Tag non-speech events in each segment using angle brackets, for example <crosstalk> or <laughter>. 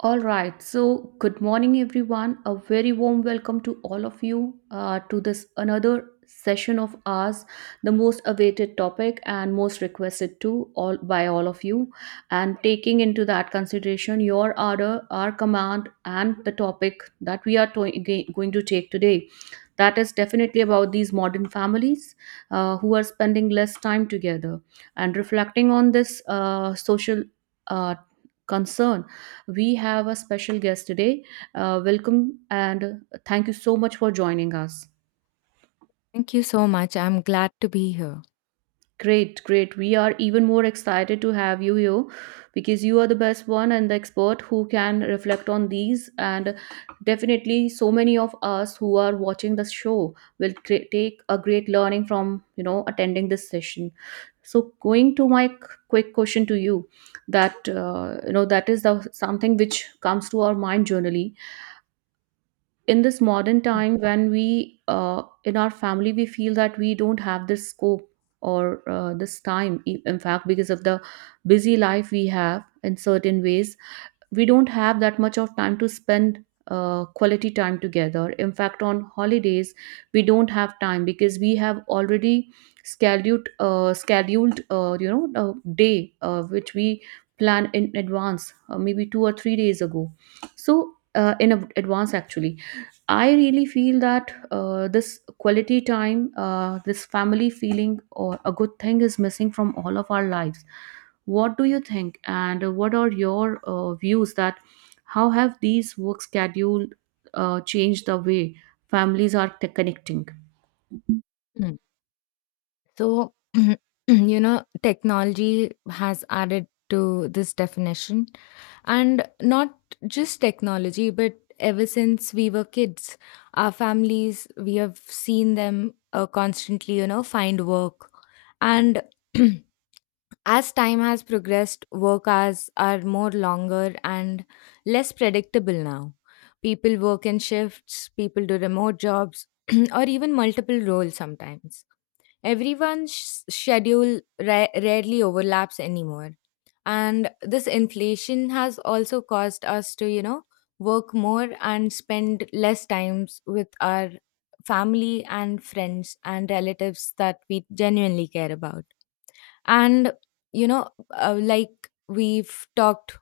All right. So, good morning, everyone. A very warm welcome to all of you to this another session of ours, the most awaited topic and most requested to all by all of you. And taking into that consideration your order, our command, and the topic that we are going to take today, that is definitely about these modern families who are spending less time together and reflecting on this social uh, concern, we have a special guest today. Welcome and thank you so much for joining us. Thank you so much. I'm glad to be here. Great, great. We are even more excited to have you here because you are the best one and the expert who can reflect on these. And definitely, so many of us who are watching the show will take a great learning from attending this session. So, going to my quick question to you, that that is the something which comes to our mind generally in this modern Mm. time when we in our family we feel that we don't have this scope, or this time in fact, because of the busy life we have in certain ways, we don't have that much of time to spend quality time together. In fact, on holidays, we don't have time because we have already scheduled a day which we plan in advance, maybe 2 or 3 days ago. So in advance, actually, I really feel that this quality time, this family feeling, or a good thing is missing from all of our lives. What do you think, and what are your views that how have these work schedule changed the way families are connecting? Mm. So, <clears throat> you know, technology has added to this definition. And Not just technology, but ever since we were kids, our families, we have seen them constantly, you know, find work. And <clears throat> as time has progressed, work hours are more longer and less predictable now. People work in shifts, people do remote jobs, <clears throat> or even multiple roles sometimes. Everyone's schedule rarely overlaps anymore. And this inflation has also caused us to, you know, work more and spend less times with our family and friends and relatives that we genuinely care about. And, you know, like we've talked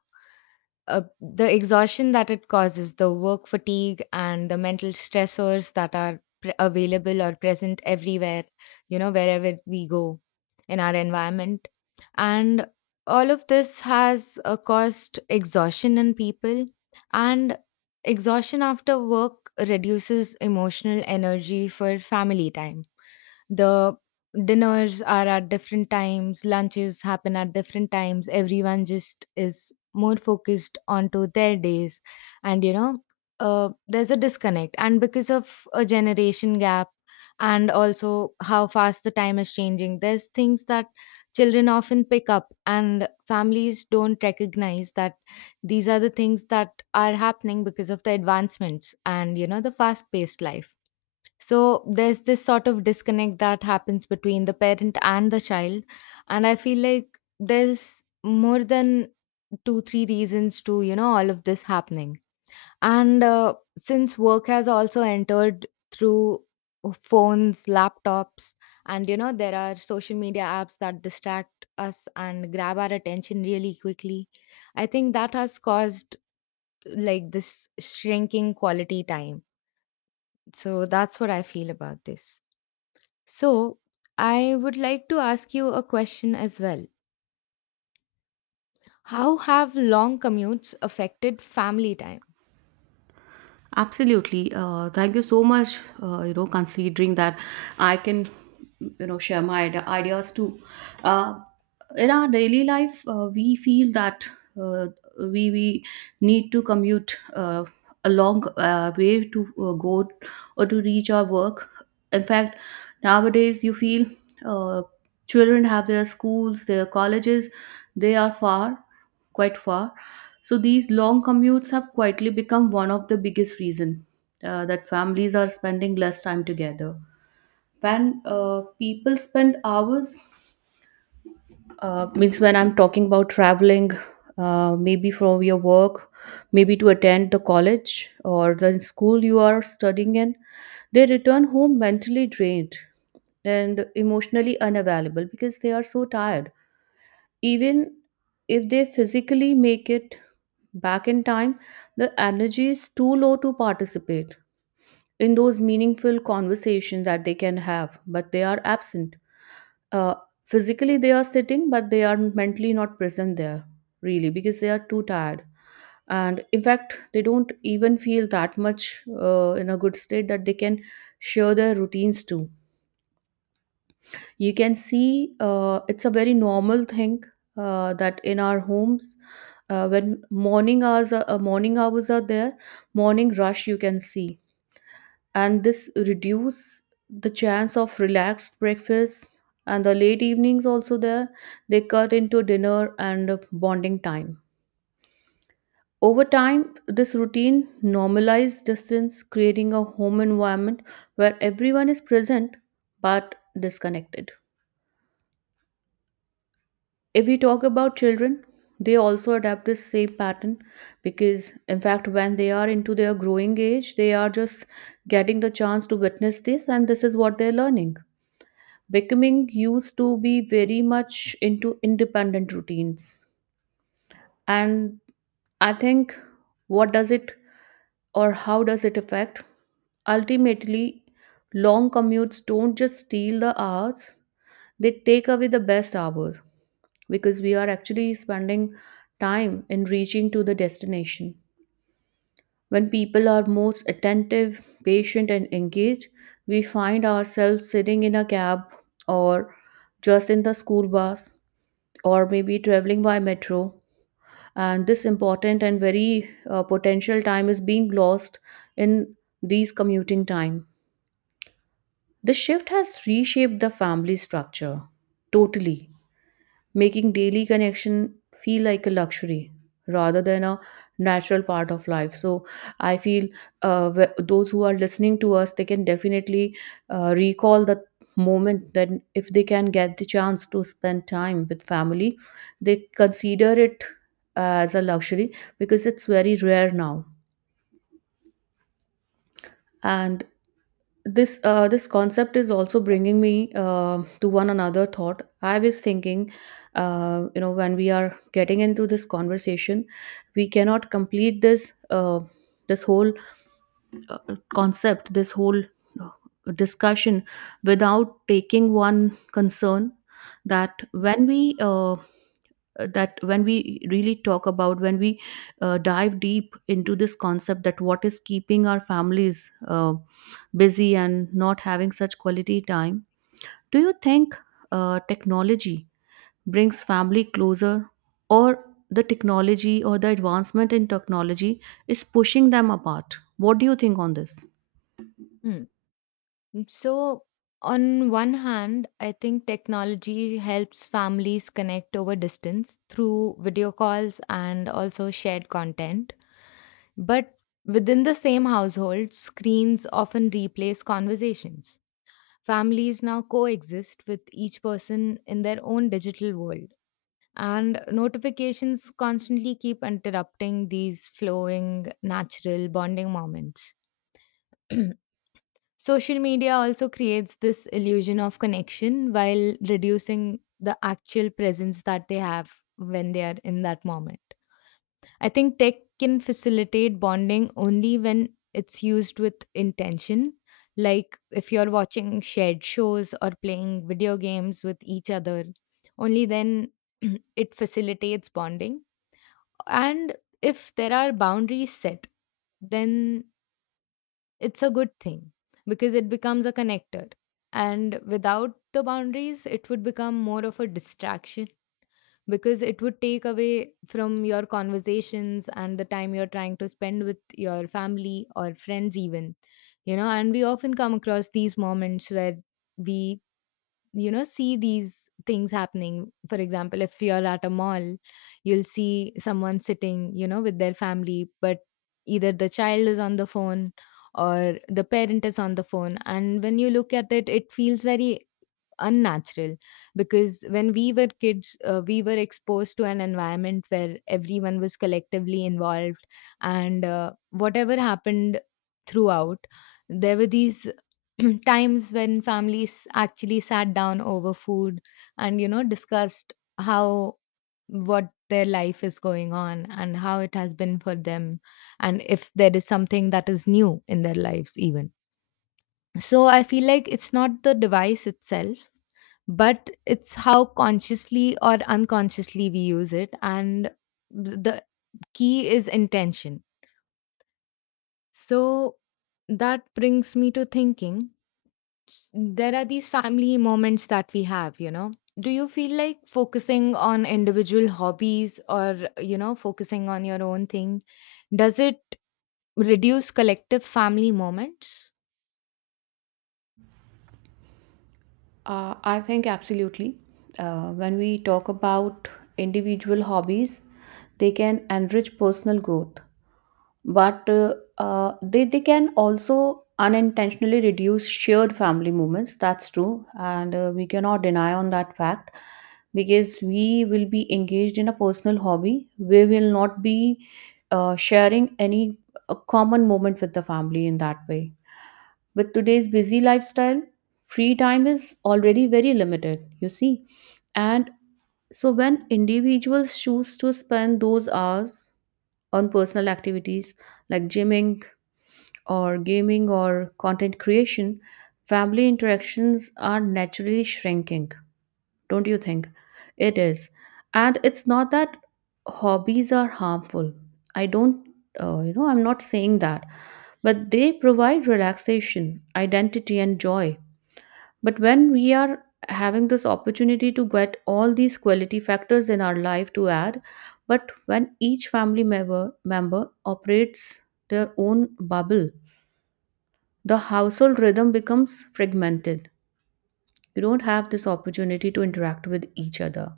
The exhaustion that it causes, the work fatigue, and the mental stressors that are available or present everywhere, you know, wherever we go in our environment. And all of this has caused exhaustion in people, and exhaustion after work reduces emotional energy for family time. The dinners are at different times, lunches happen at different times, everyone just is more focused onto their days. And you know, there's a disconnect, and because of a generation gap and also how fast the time is changing, there's things that children often pick up and families don't recognize that these are the things that are happening because of the advancements and you know the fast paced life. So there's this sort of disconnect that happens between the parent and the child. And I feel like there's more than two, three reasons to, you know, all of this happening. And since work has also entered through phones, laptops, and, you know, there are social media apps that distract us and grab our attention really quickly, I think that has caused like this shrinking quality time. So that's what I feel about this. So, I would like to ask you a question as well. How have long commutes affected family time? Absolutely. Thank you so much. Considering that I can, share my ideas too. Uh, in our daily life we feel that uh, we need to commute a long way to go or to reach our work. In fact, nowadays you feel uh, children have their schools, their colleges, they are far, quite far. So these long commutes have quietly become one of the biggest reason that families are spending less time together. When people spend hours, means when I'm talking about traveling, maybe from your work, maybe to attend the college or the school you are studying in, they return home mentally drained and emotionally unavailable because they are so tired. Even if they physically make it back in time, the energy is too low to participate in those meaningful conversations that they can have, but they are absent. uh, Physically they are sitting, but they are mentally not present there, really, because they are too tired, and in fact they don't even feel that much in a good state that they can share their routines too. You can see it's a very normal thing, that in our homes, when morning hours are there, morning rush you can see, and this reduce the chance of relaxed breakfast. And the late evenings also there, they cut into dinner and bonding time. Over time this routine normalized distance, creating a home environment where everyone is present but disconnected. If we talk about children, they also adapt this same pattern, because in fact when they are into their growing age, they are just getting the chance to witness this, and this is what they're learning, becoming used to be very much into independent routines. And I think, what does it or how does it affect ultimately? Long commutes don't just steal the hours, they take away the best hours, because we are actually spending time in reaching to the destination when people are most attentive, patient and engaged. We find ourselves sitting in a cab, or just in the school bus, or maybe traveling by metro, and this important and very potential time is being lost in these commuting time. The shift has reshaped the family structure totally, making daily connection feel like a luxury rather than a natural part of life. So I feel those who are listening to us, they can definitely recall the moment that if they can get the chance to spend time with family, they consider it as a luxury, because it's very rare now. And this this concept is also bringing me to one another thought I was thinking. When we are getting into this conversation, we cannot complete this this whole uh, concept, this whole uh, discussion without taking one concern. That when we that when we really talk about, when we dive deep into this concept, that what is keeping our families busy and not having such quality time, do you think technology brings family closer, or the technology or the advancement in technology is pushing them apart? What do you think on this? Mm, So, on one hand, I think technology helps families connect over distance through video calls and also shared content. But within the same household, screens often replace conversations. Families now coexist with each person in their own digital world. And notifications constantly keep interrupting these flowing, natural bonding moments. <clears throat> Social media also creates this illusion of connection while reducing the actual presence that they have when they are in that moment. I think tech can facilitate bonding only when it's used with intention. Like if you're watching shared shows or playing video games with each other, only then <clears throat> it facilitates bonding. And if there are boundaries set, then it's a good thing because it becomes a connector. And without the boundaries, it would become more of a distraction because it would take away from your conversations and the time you're trying to spend with your family or friends, even. You know, and we often come across these moments where we, you know, see these things happening. For example, if you're at a mall, you'll see someone sitting, you know, with their family, but either the child is on the phone or the parent is on the phone. And when you look at it, it feels very unnatural, because when we were kids we were exposed to an environment where everyone was collectively involved. And whatever happened throughout, there were these <clears throat> times when families actually sat down over food and you know discussed how, what their life is going on and how it has been for them, and if there is something that is new in their lives even. So I feel like it's not the device itself, but it's how consciously or unconsciously we use it. And the key is intention. So that brings me to thinking, there are these family moments that we have, you know. Do you feel like focusing on individual hobbies or, you know, focusing on your own thing, does it reduce collective family moments? I think absolutely. When we talk about individual hobbies, they can enrich personal growth. But they can also unintentionally reduce shared family moments. That's true, and we cannot deny on that fact, because we will be engaged in a personal hobby, we will not be sharing any common moment with the family in that way. With today's busy lifestyle, free time is already very limited, you see. And so when individuals choose to spend those hours on personal activities like gymming or gaming or content creation, family interactions are naturally shrinking. Don't you think? It is. And it's not that hobbies are harmful. I don't, I'm not saying that. But they provide relaxation, identity, and joy. But when we are having this opportunity to get all these quality factors in our life to add, but when each family member operates their own bubble, the household rhythm becomes fragmented. You don't have this opportunity to interact with each other.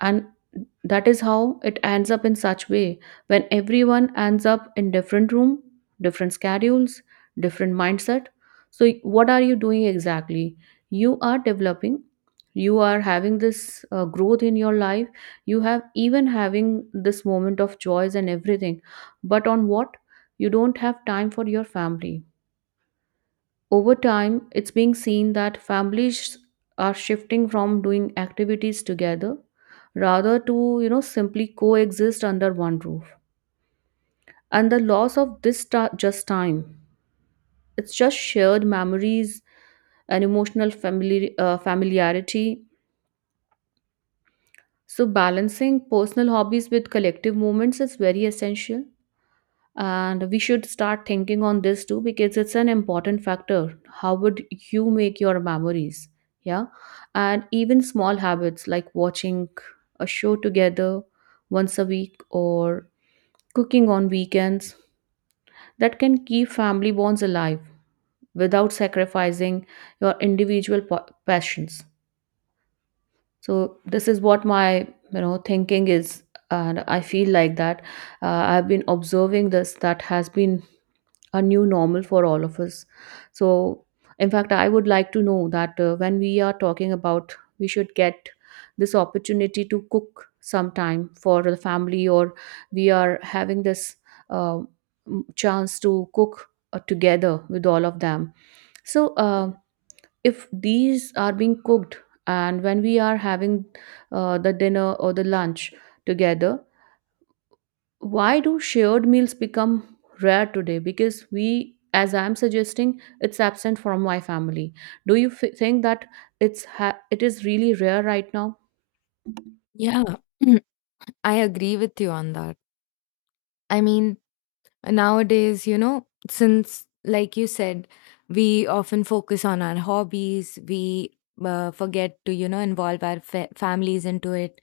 And that is how it ends up in such way, when everyone ends up in different room, different schedules, different mindset. So what are you doing exactly? You are developing, you are having this growth in your life, you have even having this moment of joys and everything. But on what? You don't have time for your family. Over time, it's being seen that families are shifting from doing activities together rather to, you know, simply coexist under one roof. And the loss of this just time, it's just shared memories and emotional familiarity. So balancing personal hobbies with collective moments is very essential, and we should start thinking on this too, because it's an important factor. How would you make your memories? Yeah. And even small habits like watching a show together once a week or cooking on weekends, that can keep family bonds alive without sacrificing your individual passions. So this is what my, you know, thinking is. And I feel like that I've been observing this that has been a new normal for all of us. So, in fact, I would like to know that when we are talking about we should get this opportunity to cook sometime for the family, or we are having this uh, chance to cook together with all of them. So, if these are being cooked, and when we are having the dinner or the lunch together, why do shared meals become rare today? Because we, as I'm suggesting, it's absent from my family. Do you think that it is really rare right now? Yeah, <clears throat> I agree with you on that. I mean, nowadays, you know, since, like you said, we often focus on our hobbies, we forget to, you know, involve our families into it.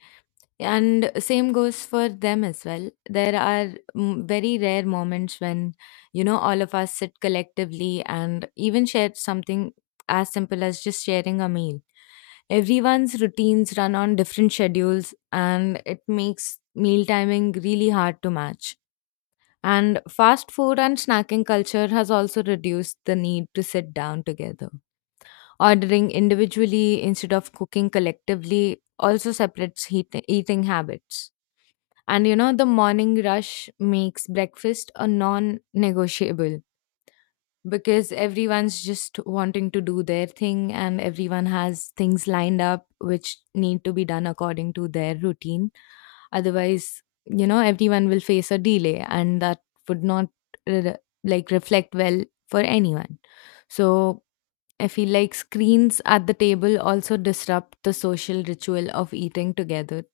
And same goes for them as well. There are, very rare moments when, you know, all of us sit collectively and even share something as simple as just sharing a meal. Everyone's routines run on different schedules and it makes meal timing really hard to match. And fast food and snacking culture has also reduced the need to sit down together. Ordering individually instead of cooking collectively also separates eating habits. And you know, the morning rush makes breakfast a non negotiable, because everyone's just wanting to do their thing and everyone has things lined up which need to be done according to their routine. Otherwise, you know, everyone will face a delay and that would not re- like reflect well for anyone. So, I feel like screens at the table also disrupt the social ritual of eating together,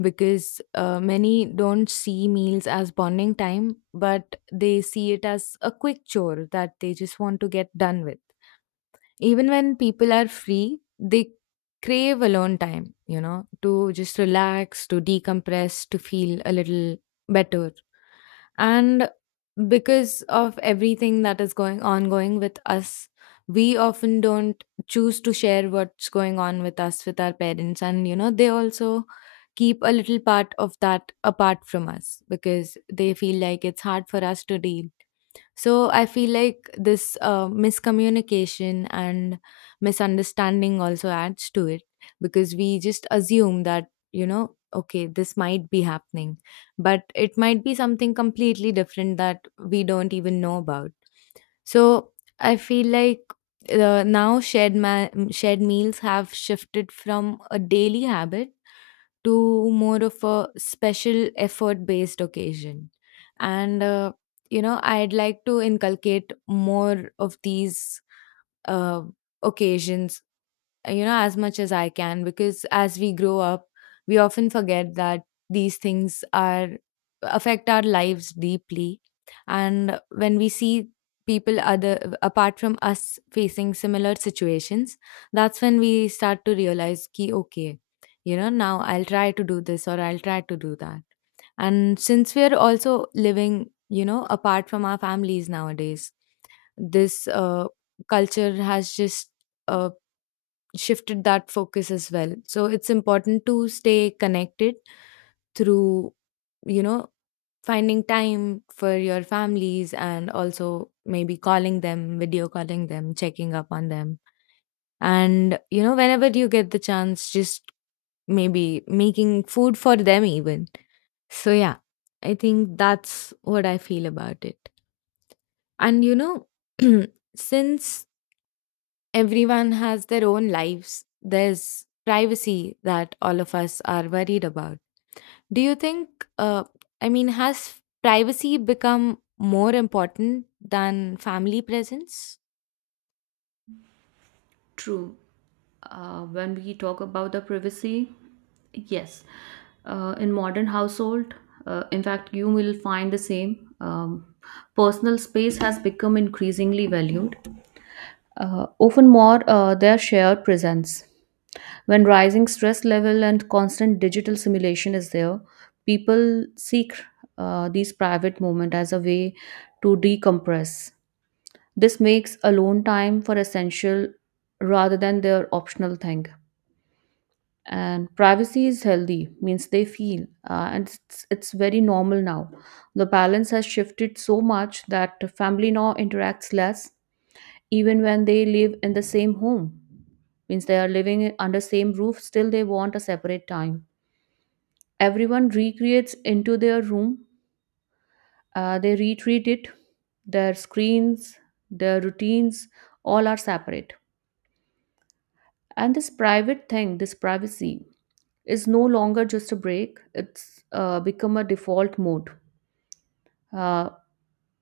because many don't see meals as bonding time, but they see it as a quick chore that they just want to get done with. Even when people are free, they crave alone time, you know, to just relax, to decompress, to feel a little better. And because of everything that is going ongoing with us, we often don't choose to share what's going on with us with our parents, and you know they also keep a little part of that apart from us because they feel like it's hard for us to deal. So I feel like this miscommunication and misunderstanding also adds to it, because we just assume that, you know, okay, this might be happening, but it might be something completely different that we don't even know about. So I feel like now shared shared meals have shifted from a daily habit to more of a special effort based occasion. And you know, I'd like to inculcate more of these uh, occasions, you know, as much as I can, because as we grow up we often forget that these things are, affect our lives deeply. And when we see people other apart from us facing similar situations, that's when we start to realize ki okay, you know, now I'll try to do this or I'll try to do that. And since we're also living, you know, apart from our families nowadays, this culture has just uh, shifted that focus as well. So it's important to stay connected through, you know, finding time for your families and also maybe calling them, video calling them, checking up on them. And, you know, whenever you get the chance, just maybe making food for them even. So yeah, I think that's what I feel about it. And you know, <clears throat> since everyone has their own lives. There's privacy that all of us are worried about. Do you think, I mean, has privacy become more important than family presence? True. When we talk about the privacy, yes, in modern household, in fact, you will find the same. Personal space has become increasingly valued, often more their shared presence. When rising stress level and constant digital simulation is there, people seek these private moments as a way to decompress. This makes alone time for essential rather than their optional thing. And privacy is healthy, means they feel, and it's very normal now. The balance has shifted so much that family now interacts less, even when they live in the same home. Means they are living under same roof, still they want a separate time. Everyone recreates into their room. They retreat it, their screens, their routines, all are separate. And this private thing, this privacy, is no longer just a break. It's become a default mode. uh,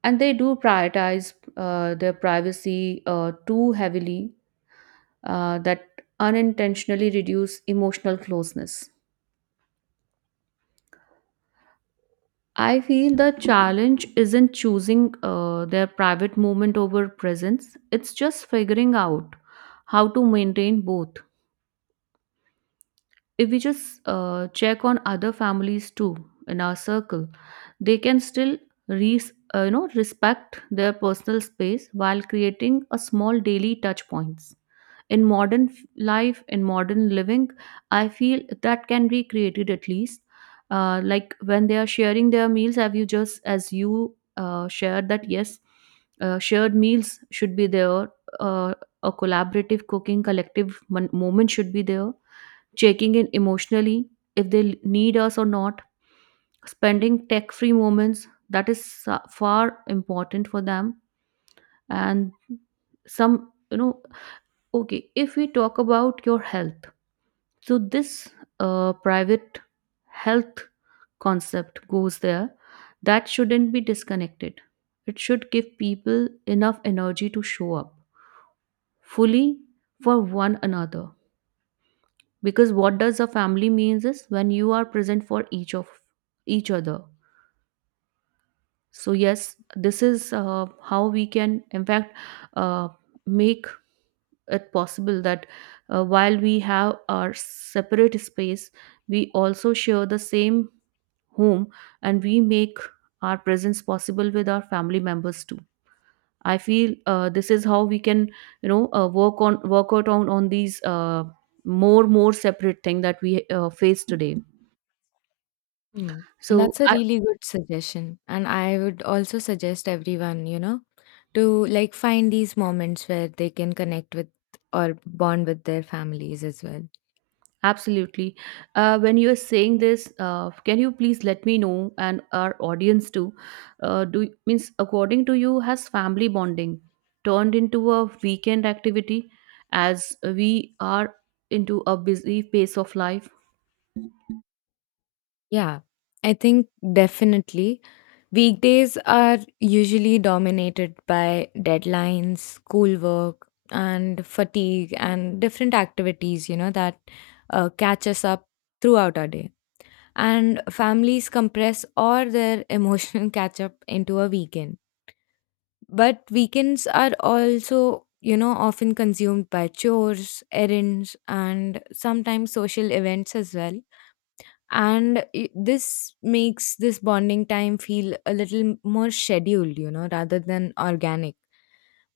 and they do prioritize their privacy too heavily, that unintentionally reduce emotional closeness. I feel the challenge isn't choosing their private moment over presence, it's just figuring out how to maintain both. If we just check on other families too in our circle, they can still you know, respect their personal space while creating a small daily touch points in life in modern living, I feel that can be created at least. Like when they are sharing their meals, have you, just as you shared that, yes, shared meals should be there. uh, a collaborative cooking, moment should be there, checking in emotionally if they need us or not, spending tech free moments, that is far important for them. And some, you know, okay, if we talk about your health, so this private health concept goes there, that shouldn't be disconnected. It should give people enough energy to show up fully for one another, because what does a family means is when you are present for each other. So yes, this is how we can, in fact, uh, make it possible that, while we have our separate space, we also share the same home, and we make our presence possible with our family members too. I feel this is how we can, work on, work out on these more separate thing that we face today. Hmm. And So, that's a I, really good suggestion. And I would also suggest everyone, you know, to like find these moments where they can connect with or bond with their families as well. absolutely. When you're saying this, can you please let me know and our audience too? Do means, according to you, has family bonding turned into a weekend activity as we are into a busy pace of life? Yeah, I think definitely. Weekdays are usually dominated by deadlines, schoolwork, and fatigue, and different activities, you know, that catch us up throughout our day. And families compress all their emotional <laughs> catch up into a weekend. But weekends are also, you know, often consumed by chores, errands, and sometimes social events as well. And this makes this bonding time feel a little more scheduled, you know, rather than organic.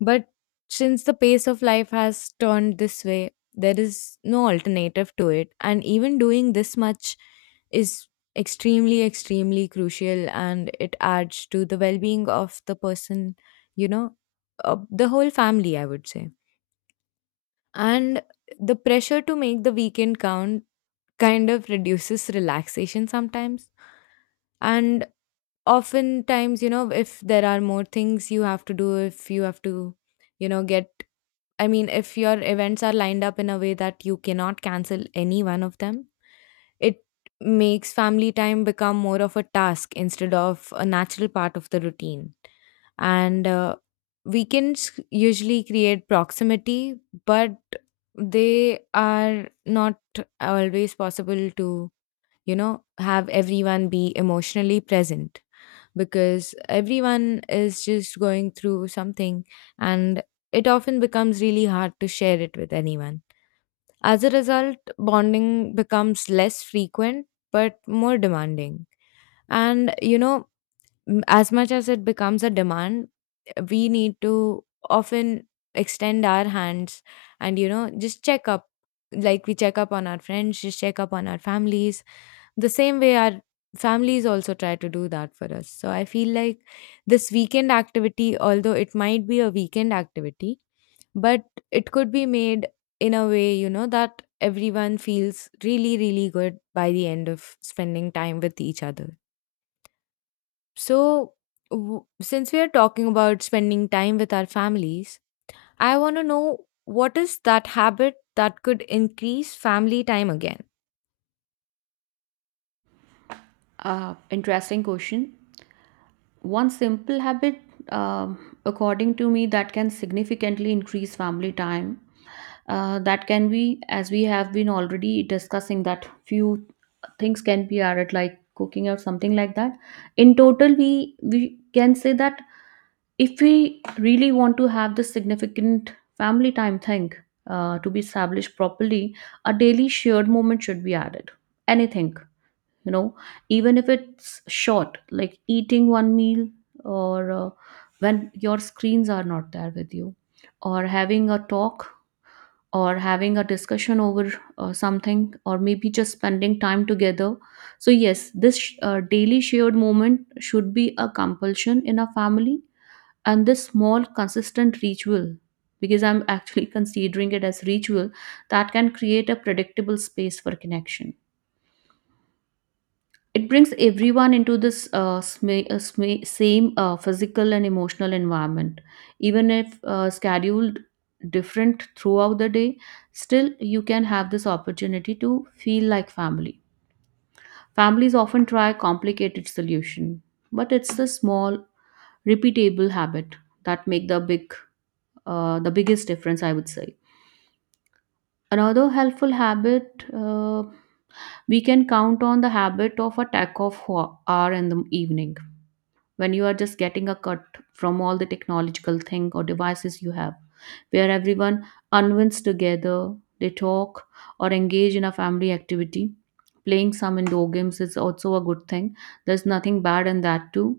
But since the pace of life has turned this way, there is no alternative to it, and even doing this much is extremely extremely crucial and it adds to the well-being of the person, you know, of the whole family I would say. And the pressure to make the weekend count kind of reduces relaxation sometimes. And oftentimes, you know, if there are more things you have to do, if you have to, you know, get, I mean if your events are lined up in a way that you cannot cancel any one of them, it makes family time become more of a task instead of a natural part of the routine. And weekends usually create proximity, but they are not always possible to, you know, have everyone be emotionally present, because everyone is just going through something and it often becomes really hard to share it with anyone. As a result, bonding becomes less frequent but more demanding. And, you know, as much as it becomes a demand, we need to often extend our hands and, you know, just check up. Like we check up on our friends, just check up on our families, the same way our families also try to do that for us. So I feel like this weekend activity, although it might be a weekend activity, but it could be made in a way, you know, that everyone feels really, really good by the end of spending time with each other. So, since we are talking about spending time with our families, I want to know what is that habit that could increase family time again? Interesting question. One simple habit, according to me, that can significantly increase family time, that can be, as we have been already discussing, that few things can be added like cooking or something like that. In total, we can say that if we really want to have this significant family time thing to be established properly, a daily shared moment should be added. Anything, you know, even if it's short, like eating one meal, or when your screens are not there with you, or having a talk, or having a discussion over something, or maybe just spending time together. So yes, this daily shared moment should be a compulsion in a family. And this small consistent ritual, because I'm actually <laughs> considering it as ritual, that can create a predictable space for connection. It brings everyone into this same physical and emotional environment. Even if scheduled different throughout the day, still you can have this opportunity to feel like family. Families often try complicated solution, but it's the small, repeatable habit that make the biggest difference, I would say. Another helpful habit, we can count on the habit of a tack of hour in the evening, when you are just getting a cut from all the technological thing or devices you have, where everyone unwinds together, they talk or engage in a family activity. Playing some indoor games is also a good thing, there's nothing bad in that too.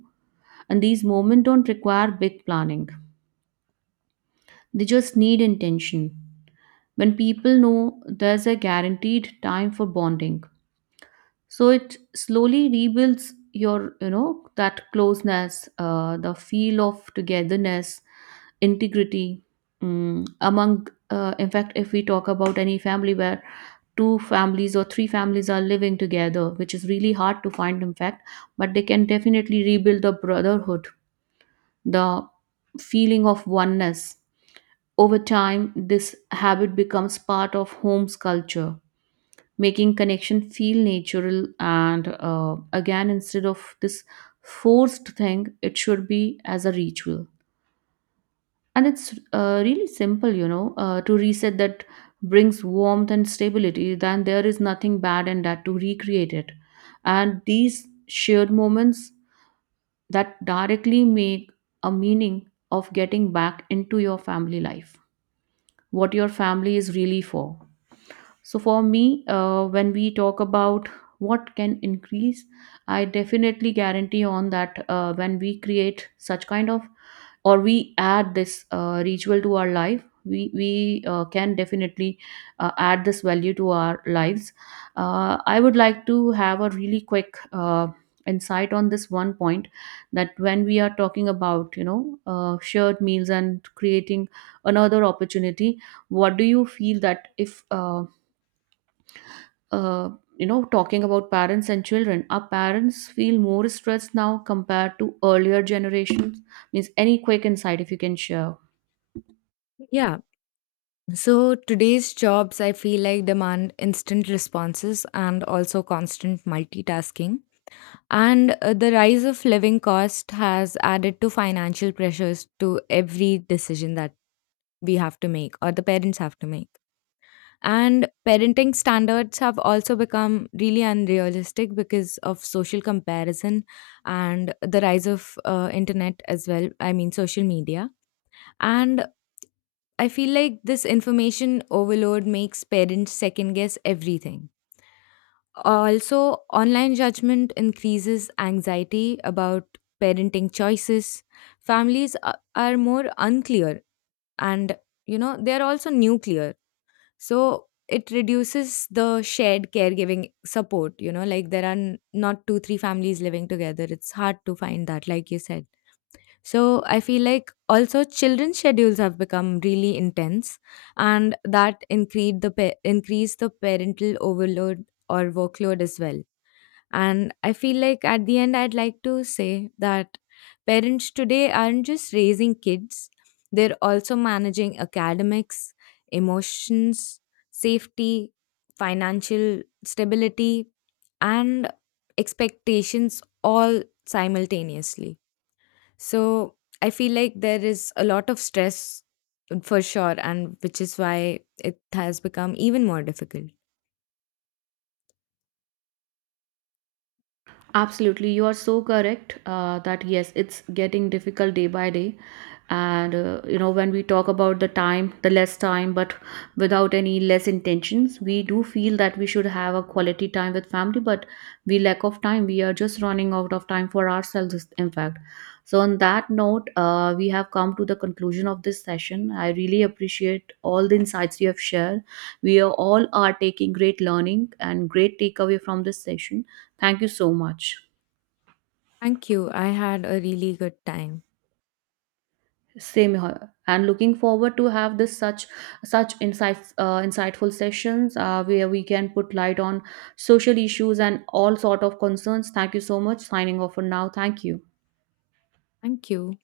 And these moments don't require big planning, they just need intention. When people know there's a guaranteed time for bonding, so it slowly rebuilds your, you know, that closeness, the feel of togetherness, integrity, among, in fact, if we talk about any family where two families or three families are living together, which is really hard to find in fact, but they can definitely rebuild the brotherhood, the feeling of oneness. Over time this habit becomes part of home's culture, making connection feel natural, and again, instead of this forced thing, it should be as a ritual. And it's really simple, you know, to reset that brings warmth and stability, then there is nothing bad in that to recreate it. And these shared moments, that directly make a meaning of getting back into your family life, what your family is really for. So for me, when we talk about what can increase, I definitely guarantee on that, when we create such kind of, or we add this ritual to our life, we can definitely add this value to our lives. I would like to have a really quick insight on this one point, that when we are talking about, you know, shared meals and creating another opportunity, what do you feel that if uh, you know, talking about parents and children, our parents feel more stressed now compared to earlier generations? Means, any quick insight if you can share. Yeah. So today's jobs, I feel like demand instant responses and also constant multitasking. And the rise of living cost has added to financial pressures to every decision that we have to make or the parents have to make. And parenting standards have also become really unrealistic because of social comparison and the rise of internet as well. I mean, social media. And I feel like this information overload makes parents second guess everything. Also, online judgment increases anxiety about parenting choices. Families are more unclear and, you know, they're also nuclear. So, it reduces the shared caregiving support. You know, like there are not two, three families living together. It's hard to find that, like you said. So I feel like also children's schedules have become really intense, and that increase the increase the parental overload or workload as well. And I feel like at the end, I'd like to say that parents today aren't just raising kids; they're also managing academics, emotions, safety, financial stability, and expectations all simultaneously. So I feel like there is a lot of stress, for sure, and which is why it has become even more difficult. Absolutely, you are so correct, that yes, it's getting difficult day by day. And you know, when we talk about the time, the less time, but without any less intentions, we do feel that we should have a quality time with family, but we lack of time, we are just running out of time for ourselves, in fact. So on that note, we have come to the conclusion of this session. I really appreciate all the insights you have shared. We are all are taking great learning and great takeaway from this session. Thank you so much. Thank you. I had a really good time. Same here. And looking forward to have this such such insights, insightful sessions, where we can put light on social issues and all sort of concerns. Thank you so much. Signing off for now. Thank you. Thank you.